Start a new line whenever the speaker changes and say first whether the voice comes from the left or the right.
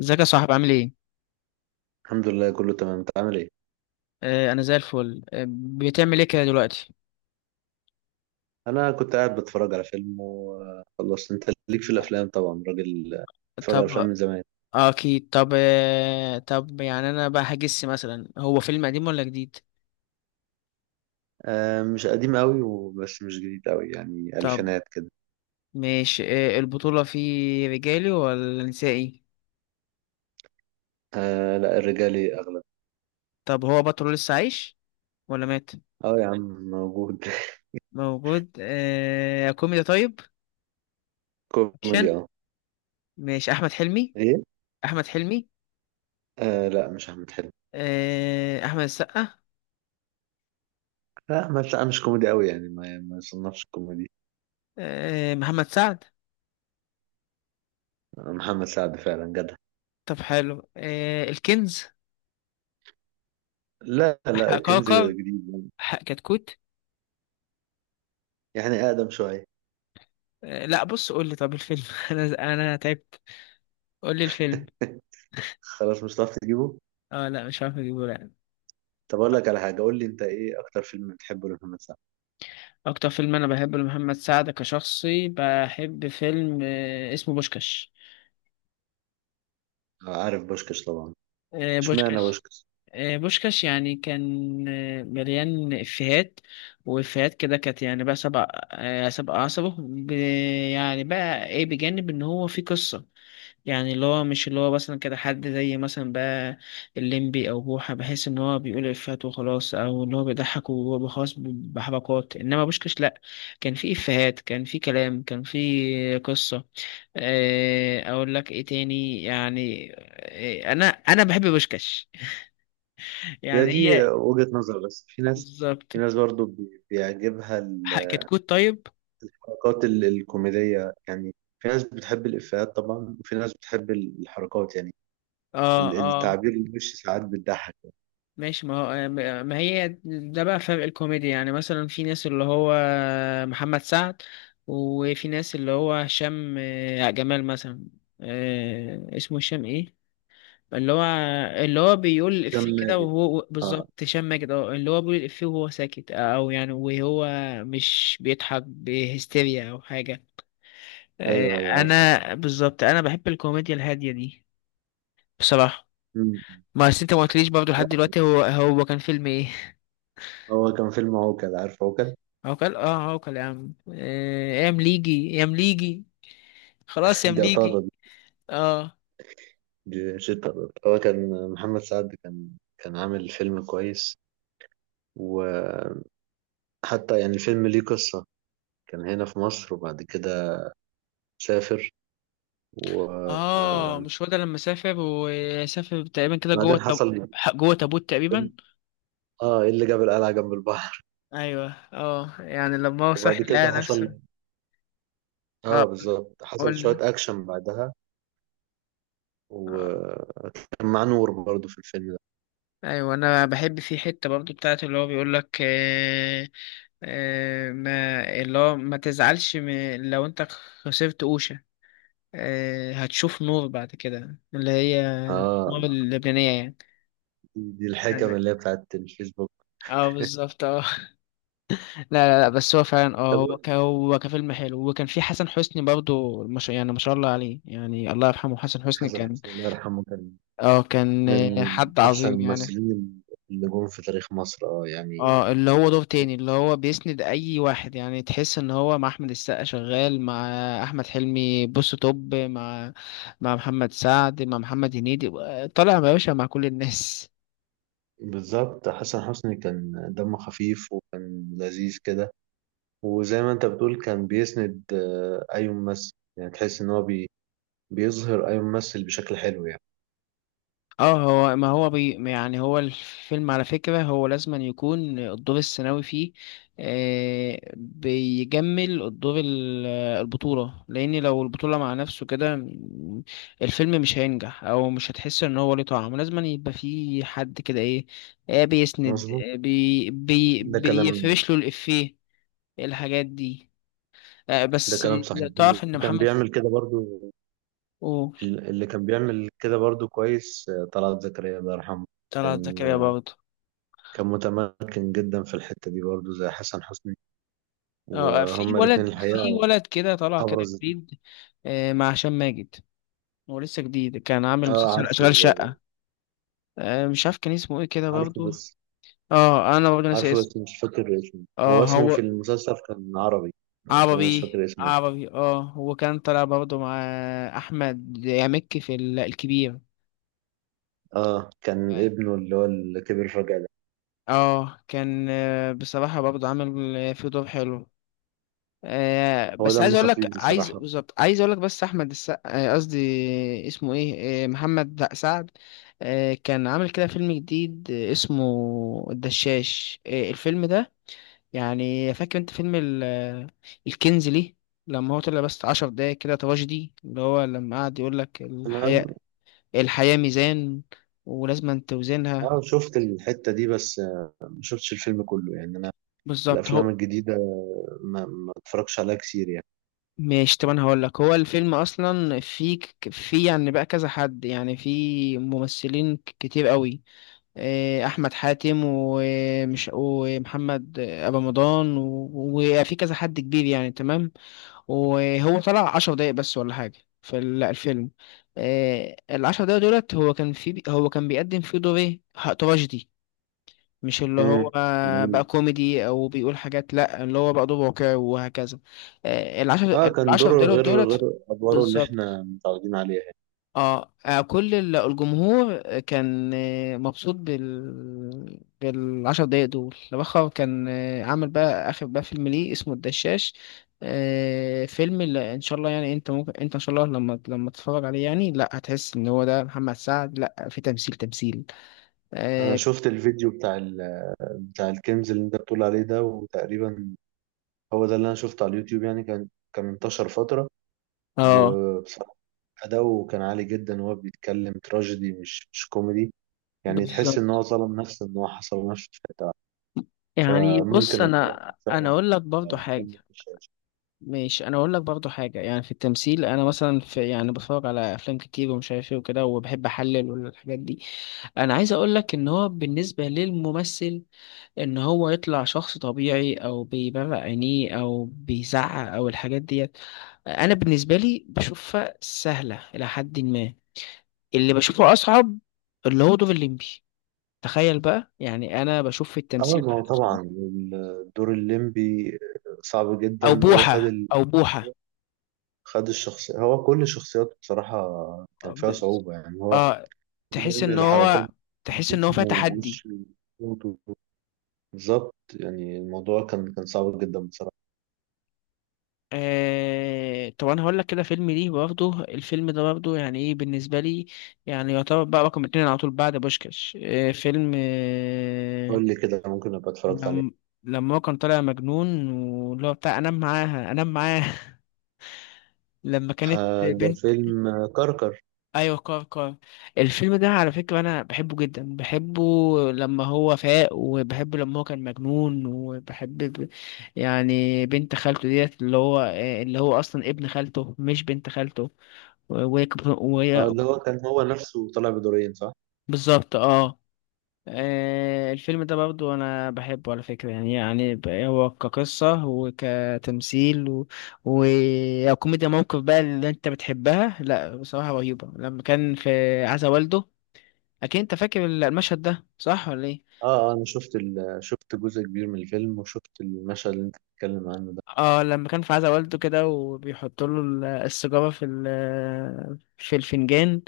left: ازيك يا صاحبي؟ عامل ايه؟
right: الحمد لله كله تمام، انت عامل ايه؟
left: آه، انا زي الفل. بتعمل ايه كده دلوقتي؟
right: انا كنت قاعد بتفرج على فيلم وخلصت. انت ليك في الافلام طبعا، راجل بتفرج على
left: طب،
right: افلام من زمان.
left: اكيد. طب، طب، يعني انا بقى هجس، مثلا هو فيلم قديم ولا جديد؟
right: مش قديم قوي وبس مش جديد قوي، يعني
left: طب،
right: الفينات كده.
left: ماشي. البطولة فيه رجالي ولا نسائي؟
right: آه لا، الرجالي اغلب.
left: طب، هو بطل لسه عايش ولا مات؟
right: اه يا عم موجود.
left: موجود. آه، كوميدي طيب؟ اكشن.
right: كوميدي اه.
left: ماشي، احمد حلمي.
right: ايه؟
left: احمد حلمي.
right: آه لا مش احمد حلمي.
left: آه، احمد السقا.
right: لا احمد، لا مش كوميدي قوي يعني ما يصنفش كوميدي.
left: آه، محمد سعد.
right: آه، محمد سعد فعلا جدع.
left: طب حلو. آه، الكنز؟
right: لا لا، الكنز
left: حقاقر؟
right: جديد. يعني،
left: حق كتكوت؟
right: يعني اقدم شويه.
left: آه، لا بص، قول لي طب الفيلم. انا تعبت، قول لي الفيلم.
right: خلاص مش هتعرف تجيبه.
left: اه لا، مش عارف اجيبه، لا.
right: طب اقول لك على حاجه، قول لي انت ايه اكتر فيلم بتحبه لمحمد سعد؟
left: اكتر فيلم انا بحبه لمحمد سعد كشخصي، بحب فيلم اسمه بوشكاش.
right: عارف بوشكش طبعا.
left: آه،
right: اشمعنى
left: بوشكاش.
right: بوشكش؟
left: آه، بوشكاش يعني كان مليان افيهات، وافيهات كده، كانت يعني بقى سبع عصبه يعني بقى ايه، بجانب ان هو في قصة. يعني اللي هو مش اللي هو مثلا كده حد زي مثلا بقى الليمبي او بوحة، بحس ان هو بيقول افيهات وخلاص، او اللي هو بيضحك وهو خلاص بحبكات. انما بوشكش لا، كان في افيهات، كان في كلام، كان في قصة. اقول لك ايه تاني؟ يعني انا بحب بوشكش،
right: هي
left: يعني هي
right: دي وجهة نظر، بس في ناس،
left: بالظبط.
right: في ناس برضو بيعجبها
left: كتكوت طيب؟
right: الكوميدية يعني. في ناس بتحب الإفيهات طبعا، وفي ناس بتحب الحركات يعني
left: اه. آه.
right: التعبير الوش، ساعات بتضحك.
left: ماشي. ما هي ده بقى فرق الكوميديا، يعني مثلا في ناس اللي هو محمد سعد، وفي ناس اللي هو هشام، جمال مثلا. آه، اسمه هشام ايه؟ اللي هو اللي هو بيقول
right: هشام
left: الإفيه كده
right: ماجد،
left: وهو
right: اه.
left: بالظبط، هشام ماجد، اه، اللي هو بيقول الإفيه وهو ساكت، او يعني وهو مش بيضحك بهستيريا او حاجة. آه.
right: ايوه ايوه عارفه.
left: انا بالظبط بحب الكوميديا الهادية دي بصراحة.
right: مم.
left: ما أصل انت ما قلتليش برضه لحد دلوقتي هو كان فيلم ايه؟
right: هو كان فيلم عوكل، عارف عوكل؟
left: عوكل، اه عوكل يا عم. آه، يا مليجي، يا مليجي، خلاص يا
right: دي
left: مليجي.
right: أطارد،
left: اه،
right: دي شتا أطارد. هو كان محمد سعد كان كان عامل فيلم كويس، وحتى يعني الفيلم ليه قصة. كان هنا في مصر وبعد كده سافر، وبعدين
left: اه، مش هو ده لما سافر وسافر تقريبا كده
right: حصل.
left: جوه تابوت تقريبا؟
right: اه، ايه اللي جاب القلعة جنب البحر؟
left: ايوه، اه، يعني لما هو
right: وبعد
left: صحي
right: كده
left: لقى نفسه.
right: حصل. اه
left: اه،
right: بالظبط، حصل
left: قول.
right: شوية أكشن بعدها.
left: آه.
right: وكان مع نور برضه في الفيلم ده.
left: ايوه، انا بحب في حته برضو بتاعت اللي هو بيقول لك، ما اللي هو ما تزعلش لو انت خسرت قوشة، هتشوف نور بعد كده، اللي هي النور
right: اه،
left: اللبنانية
right: دي دي الحكم
left: يعني.
right: اللي هي بتاعت الفيسبوك.
left: اه بالظبط، اه. لا لا لا، بس هو فعلا اه،
right: طب قول
left: هو
right: لي،
left: هو كفيلم حلو. وكان في حسن حسني برضو، مش يعني ما شاء الله عليه يعني، الله يرحمه. حسن حسني
right: حسن
left: كان،
right: حسني الله يرحمه كان
left: اه كان
right: من
left: حد
right: أحسن
left: عظيم يعني.
right: الممثلين اللي جم في تاريخ مصر، اه يعني.
left: اه، اللي هو دور تاني، اللي هو بيسند اي واحد، يعني تحس ان هو مع احمد السقا شغال، مع احمد حلمي بص توب، مع محمد سعد، مع محمد هنيدي، طالع يا باشا، مع كل الناس.
right: بالظبط، حسن حسني كان دمه خفيف وكان لذيذ كده. وزي ما انت بتقول، كان بيسند اي ممثل، يعني تحس ان هو بيظهر اي ممثل بشكل حلو يعني.
left: اه، هو ما هو بي يعني هو الفيلم على فكرة، هو لازم أن يكون الدور الثانوي فيه آه بيجمل الدور البطولة. لأن لو البطولة مع نفسه كده الفيلم مش هينجح، أو مش هتحس إن هو ليه طعم. لازم أن يبقى فيه حد كده إيه، آه بيسند،
right: مظبوط،
left: آه بي بي
right: ده كلام.
left: بيفرش له الإفيه، الحاجات دي. آه
right: ده
left: بس،
right: كلام صحيح. اللي
left: تعرف إن
right: كان
left: محمد،
right: بيعمل كده برضو،
left: أوه.
right: اللي كان بيعمل كده برضو كويس طلعت زكريا الله يرحمه.
left: طلعت
right: كان
left: زكريا برضه.
right: كان متمكن جدا في الحتة دي برضو زي حسن حسني،
left: اه، في
right: وهما الاتنين
left: ولد، في
right: الحقيقة
left: ولد كده طلع كده
right: أبرز.
left: جديد، آه، مع هشام ماجد. هو لسه جديد، كان عامل
right: اه
left: مسلسل
right: عارفه.
left: أشغال شقة، آه، مش عارف كان اسمه ايه كده
right: عارفه
left: برضو.
right: بس،
left: اه، انا برضو ناسي
right: عارفه
left: اسمه.
right: بس مش فاكر اسمه.
left: اه،
right: هو اسمه في
left: هو
right: المسلسل كان عربي، لكن أنا مش
left: عربي،
right: فاكر اسمه.
left: عربي. اه، هو كان طلع برضو مع احمد يامكي في الكبير.
right: اه، كان ابنه اللي هو اللي كبر فجأة ده.
left: اه كان آه، بصراحة برضو عامل آه، فيه دور حلو. آه
right: هو
left: بس عايز
right: دمه
left: اقول لك
right: خفيف
left: عايز
right: بصراحة.
left: بالظبط عايز اقول لك، بس احمد السقا، آه قصدي اسمه ايه، آه محمد، لأ، سعد، آه كان عامل كده فيلم جديد، آه، اسمه الدشاش، آه الفيلم ده. يعني فاكر انت فيلم الكنز ليه، لما هو طلع بس 10 دقايق كده تراجيدي، اللي هو لما قعد يقول لك:
right: انا
left: الحياة ميزان، ولازم توزنها.
right: اه شفت الحتة دي بس، ما شفتش الفيلم كله يعني. انا
left: بالظبط،
right: الافلام
left: هو.
right: الجديدة ما اتفرجش عليها كتير يعني.
left: ماشي، طب انا هقول لك، هو الفيلم اصلا في في يعني بقى كذا حد، يعني في ممثلين كتير قوي، آه، احمد حاتم، ومش ومحمد ابو رمضان وفي كذا حد كبير يعني، تمام. وهو طلع 10 دقايق بس ولا حاجه في الفيلم. آه، ال10 دقايق دولت هو كان في، هو كان بيقدم فيه دور ايه، تراجيدي، مش اللي هو
right: امم
left: بقى
right: جميل.
left: كوميدي او بيقول حاجات، لا، اللي هو بقى دوب واقعي وهكذا. آه، العشر
right: اه كان
left: العشر
right: دوره
left: دولار
right: غير، غير
left: دولت.
right: ادواره اللي
left: بالظبط.
right: احنا متعودين عليها يعني.
left: اه، آه، كل الجمهور كان آه، مبسوط بال10 دقايق دول. لبخر كان، آه، عامل بقى اخر بقى فيلم ليه اسمه الدشاش، آه، فيلم اللي ان شاء الله يعني، انت ممكن انت ان شاء الله لما تتفرج عليه يعني، لا هتحس ان هو ده محمد سعد، لا في تمثيل تمثيل.
right: انا
left: اه.
right: شفت الفيديو بتاع بتاع الكنز اللي انت بتقول عليه ده، وتقريبا هو ده اللي انا شفته على اليوتيوب يعني. كان كان انتشر فترة.
left: آه،
right: وبصراحة أداؤه كان عالي جدا وهو بيتكلم تراجيدي، مش مش كوميدي. يعني تحس ان هو
left: بالظبط.
right: ظلم نفسه، ان هو حصر نفسه في حته واحدة.
left: يعني بص،
right: فممكن اتفرج
left: انا
right: فعلا
left: اقول لك برضو
right: على فيلم
left: حاجه.
right: في الشاشه.
left: ماشي، انا اقول لك برضو حاجه، يعني في التمثيل، انا مثلا، في يعني بتفرج على افلام كتير ومش عارف ايه وكده، وبحب احلل والحاجات دي. انا عايز اقول لك، ان هو بالنسبه للممثل، ان هو يطلع شخص طبيعي، او بيبرق عينيه، او بيزعق، او الحاجات ديت، انا بالنسبه لي بشوفها سهله الى حد ما. اللي بشوفه اصعب، اللي هو دور الليمبي، تخيل بقى، يعني انا بشوف في
right: اه
left: التمثيل
right: ما هو
left: بقى،
right: طبعا الدور الليمبي صعب
left: او
right: جدا. وهو
left: بوحه،
right: خد
left: او بوحه.
right: خد الشخصية. هو كل شخصياته بصراحة كان فيها
left: بس.
right: صعوبة، يعني هو
left: اه، تحس
right: بيعمل
left: ان
right: الحركات
left: هو، تحس ان هو
right: بجسمه
left: فيها تحدي.
right: ووشه وصوته. بالظبط، يعني الموضوع كان كان صعب جدا بصراحة.
left: آه، طب انا هقول لك كده فيلم ليه برضه، الفيلم ده برضه يعني ايه بالنسبه لي، يعني يعتبر بقى رقم 2 على طول بعد بوشكاش، آه، فيلم آه،
right: قول لي كده، ممكن أبقى اتفرجت عليه.
left: لما هو كان طالع مجنون، واللي هو بتاع انام معاها، انام معاها، لما كانت
right: آه ده
left: بنت.
right: فيلم كركر.
left: ايوه، كار كار، الفيلم ده على فكره انا بحبه جدا، بحبه لما هو فاق، وبحبه لما هو كان مجنون، وبحب يعني بنت خالته ديت، اللي هو، اللي هو اصلا ابن خالته مش بنت خالته،
right: آه
left: وهي
right: اللي هو كان هو نفسه طالع بدورين، صح؟
left: بالظبط. اه. آه، الفيلم ده برضو انا بحبه على فكرة يعني، يعني هو كقصة وكتمثيل وكوميديا موقف بقى اللي انت بتحبها، لا بصراحة رهيبة، لما كان في عزا والده، اكيد انت فاكر المشهد ده صح ولا ايه؟
right: اه اه، انا شفت شفت جزء كبير من الفيلم، وشفت المشهد اللي انت بتتكلم عنه ده.
left: اه، لما كان في عزا والده كده، وبيحط له السيجاره في في الفنجان،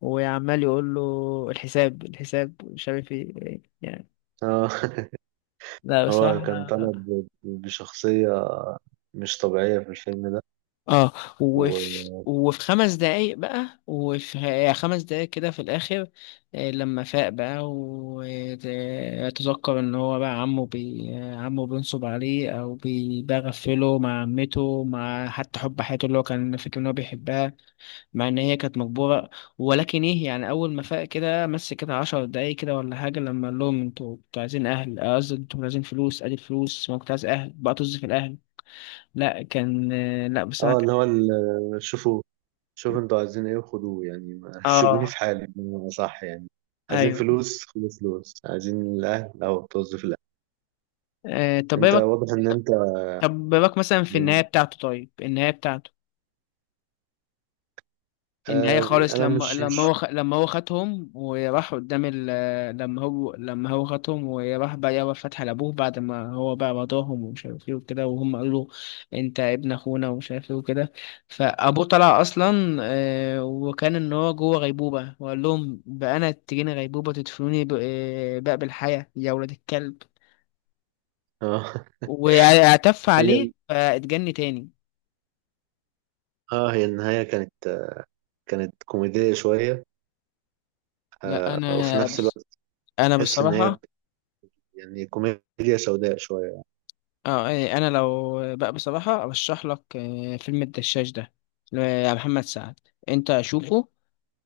left: وعمال يقول له: الحساب، الحساب، مش عارف ايه يعني.
right: آه.
left: لا
right: هو كان طالع
left: بصراحه،
right: بشخصية مش طبيعية في الفيلم ده.
left: اه. وفي
right: و...
left: وفي 5 دقايق بقى، وفي يعني 5 دقايق كده في الآخر، آه، لما فاق بقى، وتذكر إن هو بقى عمه عمه بينصب عليه، أو بيغفله مع عمته، مع حتى حب حياته اللي هو كان فاكر إن هو بيحبها، مع إن هي كانت مجبورة. ولكن إيه يعني، أول ما فاق كده مس كده 10 دقايق كده ولا حاجة، لما قال لهم: أنتوا عايزين أهل، آه قصدي أنتوا عايزين فلوس، أدي الفلوس، ما كنت عايز أهل بقى، طز في الأهل. لا كان آه، لا بصراحة.
right: اه اللي هو شوفوا، شوفوا انتوا عايزين ايه وخدوه يعني، ما سيبوني
left: اه،
right: في حالي بمعنى، صح يعني. عايزين
left: ايوه.
right: فلوس خدوا فلوس، عايزين الاهل او توظف الاهل.
left: آه طب ايه
right: انت
left: بك،
right: واضح ان انت
left: طب إيه بك مثلا في النهايه
right: يعني،
left: بتاعته؟ طيب، النهايه بتاعته، النهايه
right: آه
left: خالص،
right: انا
left: لما
right: مش
left: لما
right: مش
left: هو خ... لما هو خدهم وراح قدام لما هو هو خدهم وراح بقى، يابا فتح لابوه، بعد ما هو بقى رضاهم ومش عارف ايه وكده، وهم قالوا له انت ابن اخونا ومش عارف ايه وكده، فابوه طلع اصلا آه وكان ان هو جوه غيبوبه، وقال لهم بقى: انا تجيني غيبوبه تدفنوني ب... آه، بقى بالحياه يا ولاد الكلب،
right: آه.
left: واعتف عليه
right: هي
left: فاتجن تاني.
right: اه، هي النهاية كانت كانت كوميدية شوية،
left: لا
right: آه وفي
left: انا
right: نفس
left: بس،
right: الوقت
left: انا
right: تحس ان هي
left: بصراحه،
right: يعني كوميديا سوداء شوية.
left: اه، إيه، انا لو بقى بصراحه ارشح لك، آه، فيلم الدشاش ده لمحمد سعد، انت شوفه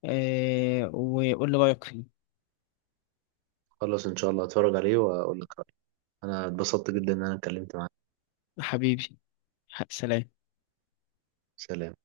left: آه، وقول لي رايك فيه.
right: خلاص إن شاء الله هتفرج عليه وأقول لك رأيي. أنا اتبسطت جدا إن أنا اتكلمت معاك.
left: حبيبي، سلام.
right: سلام.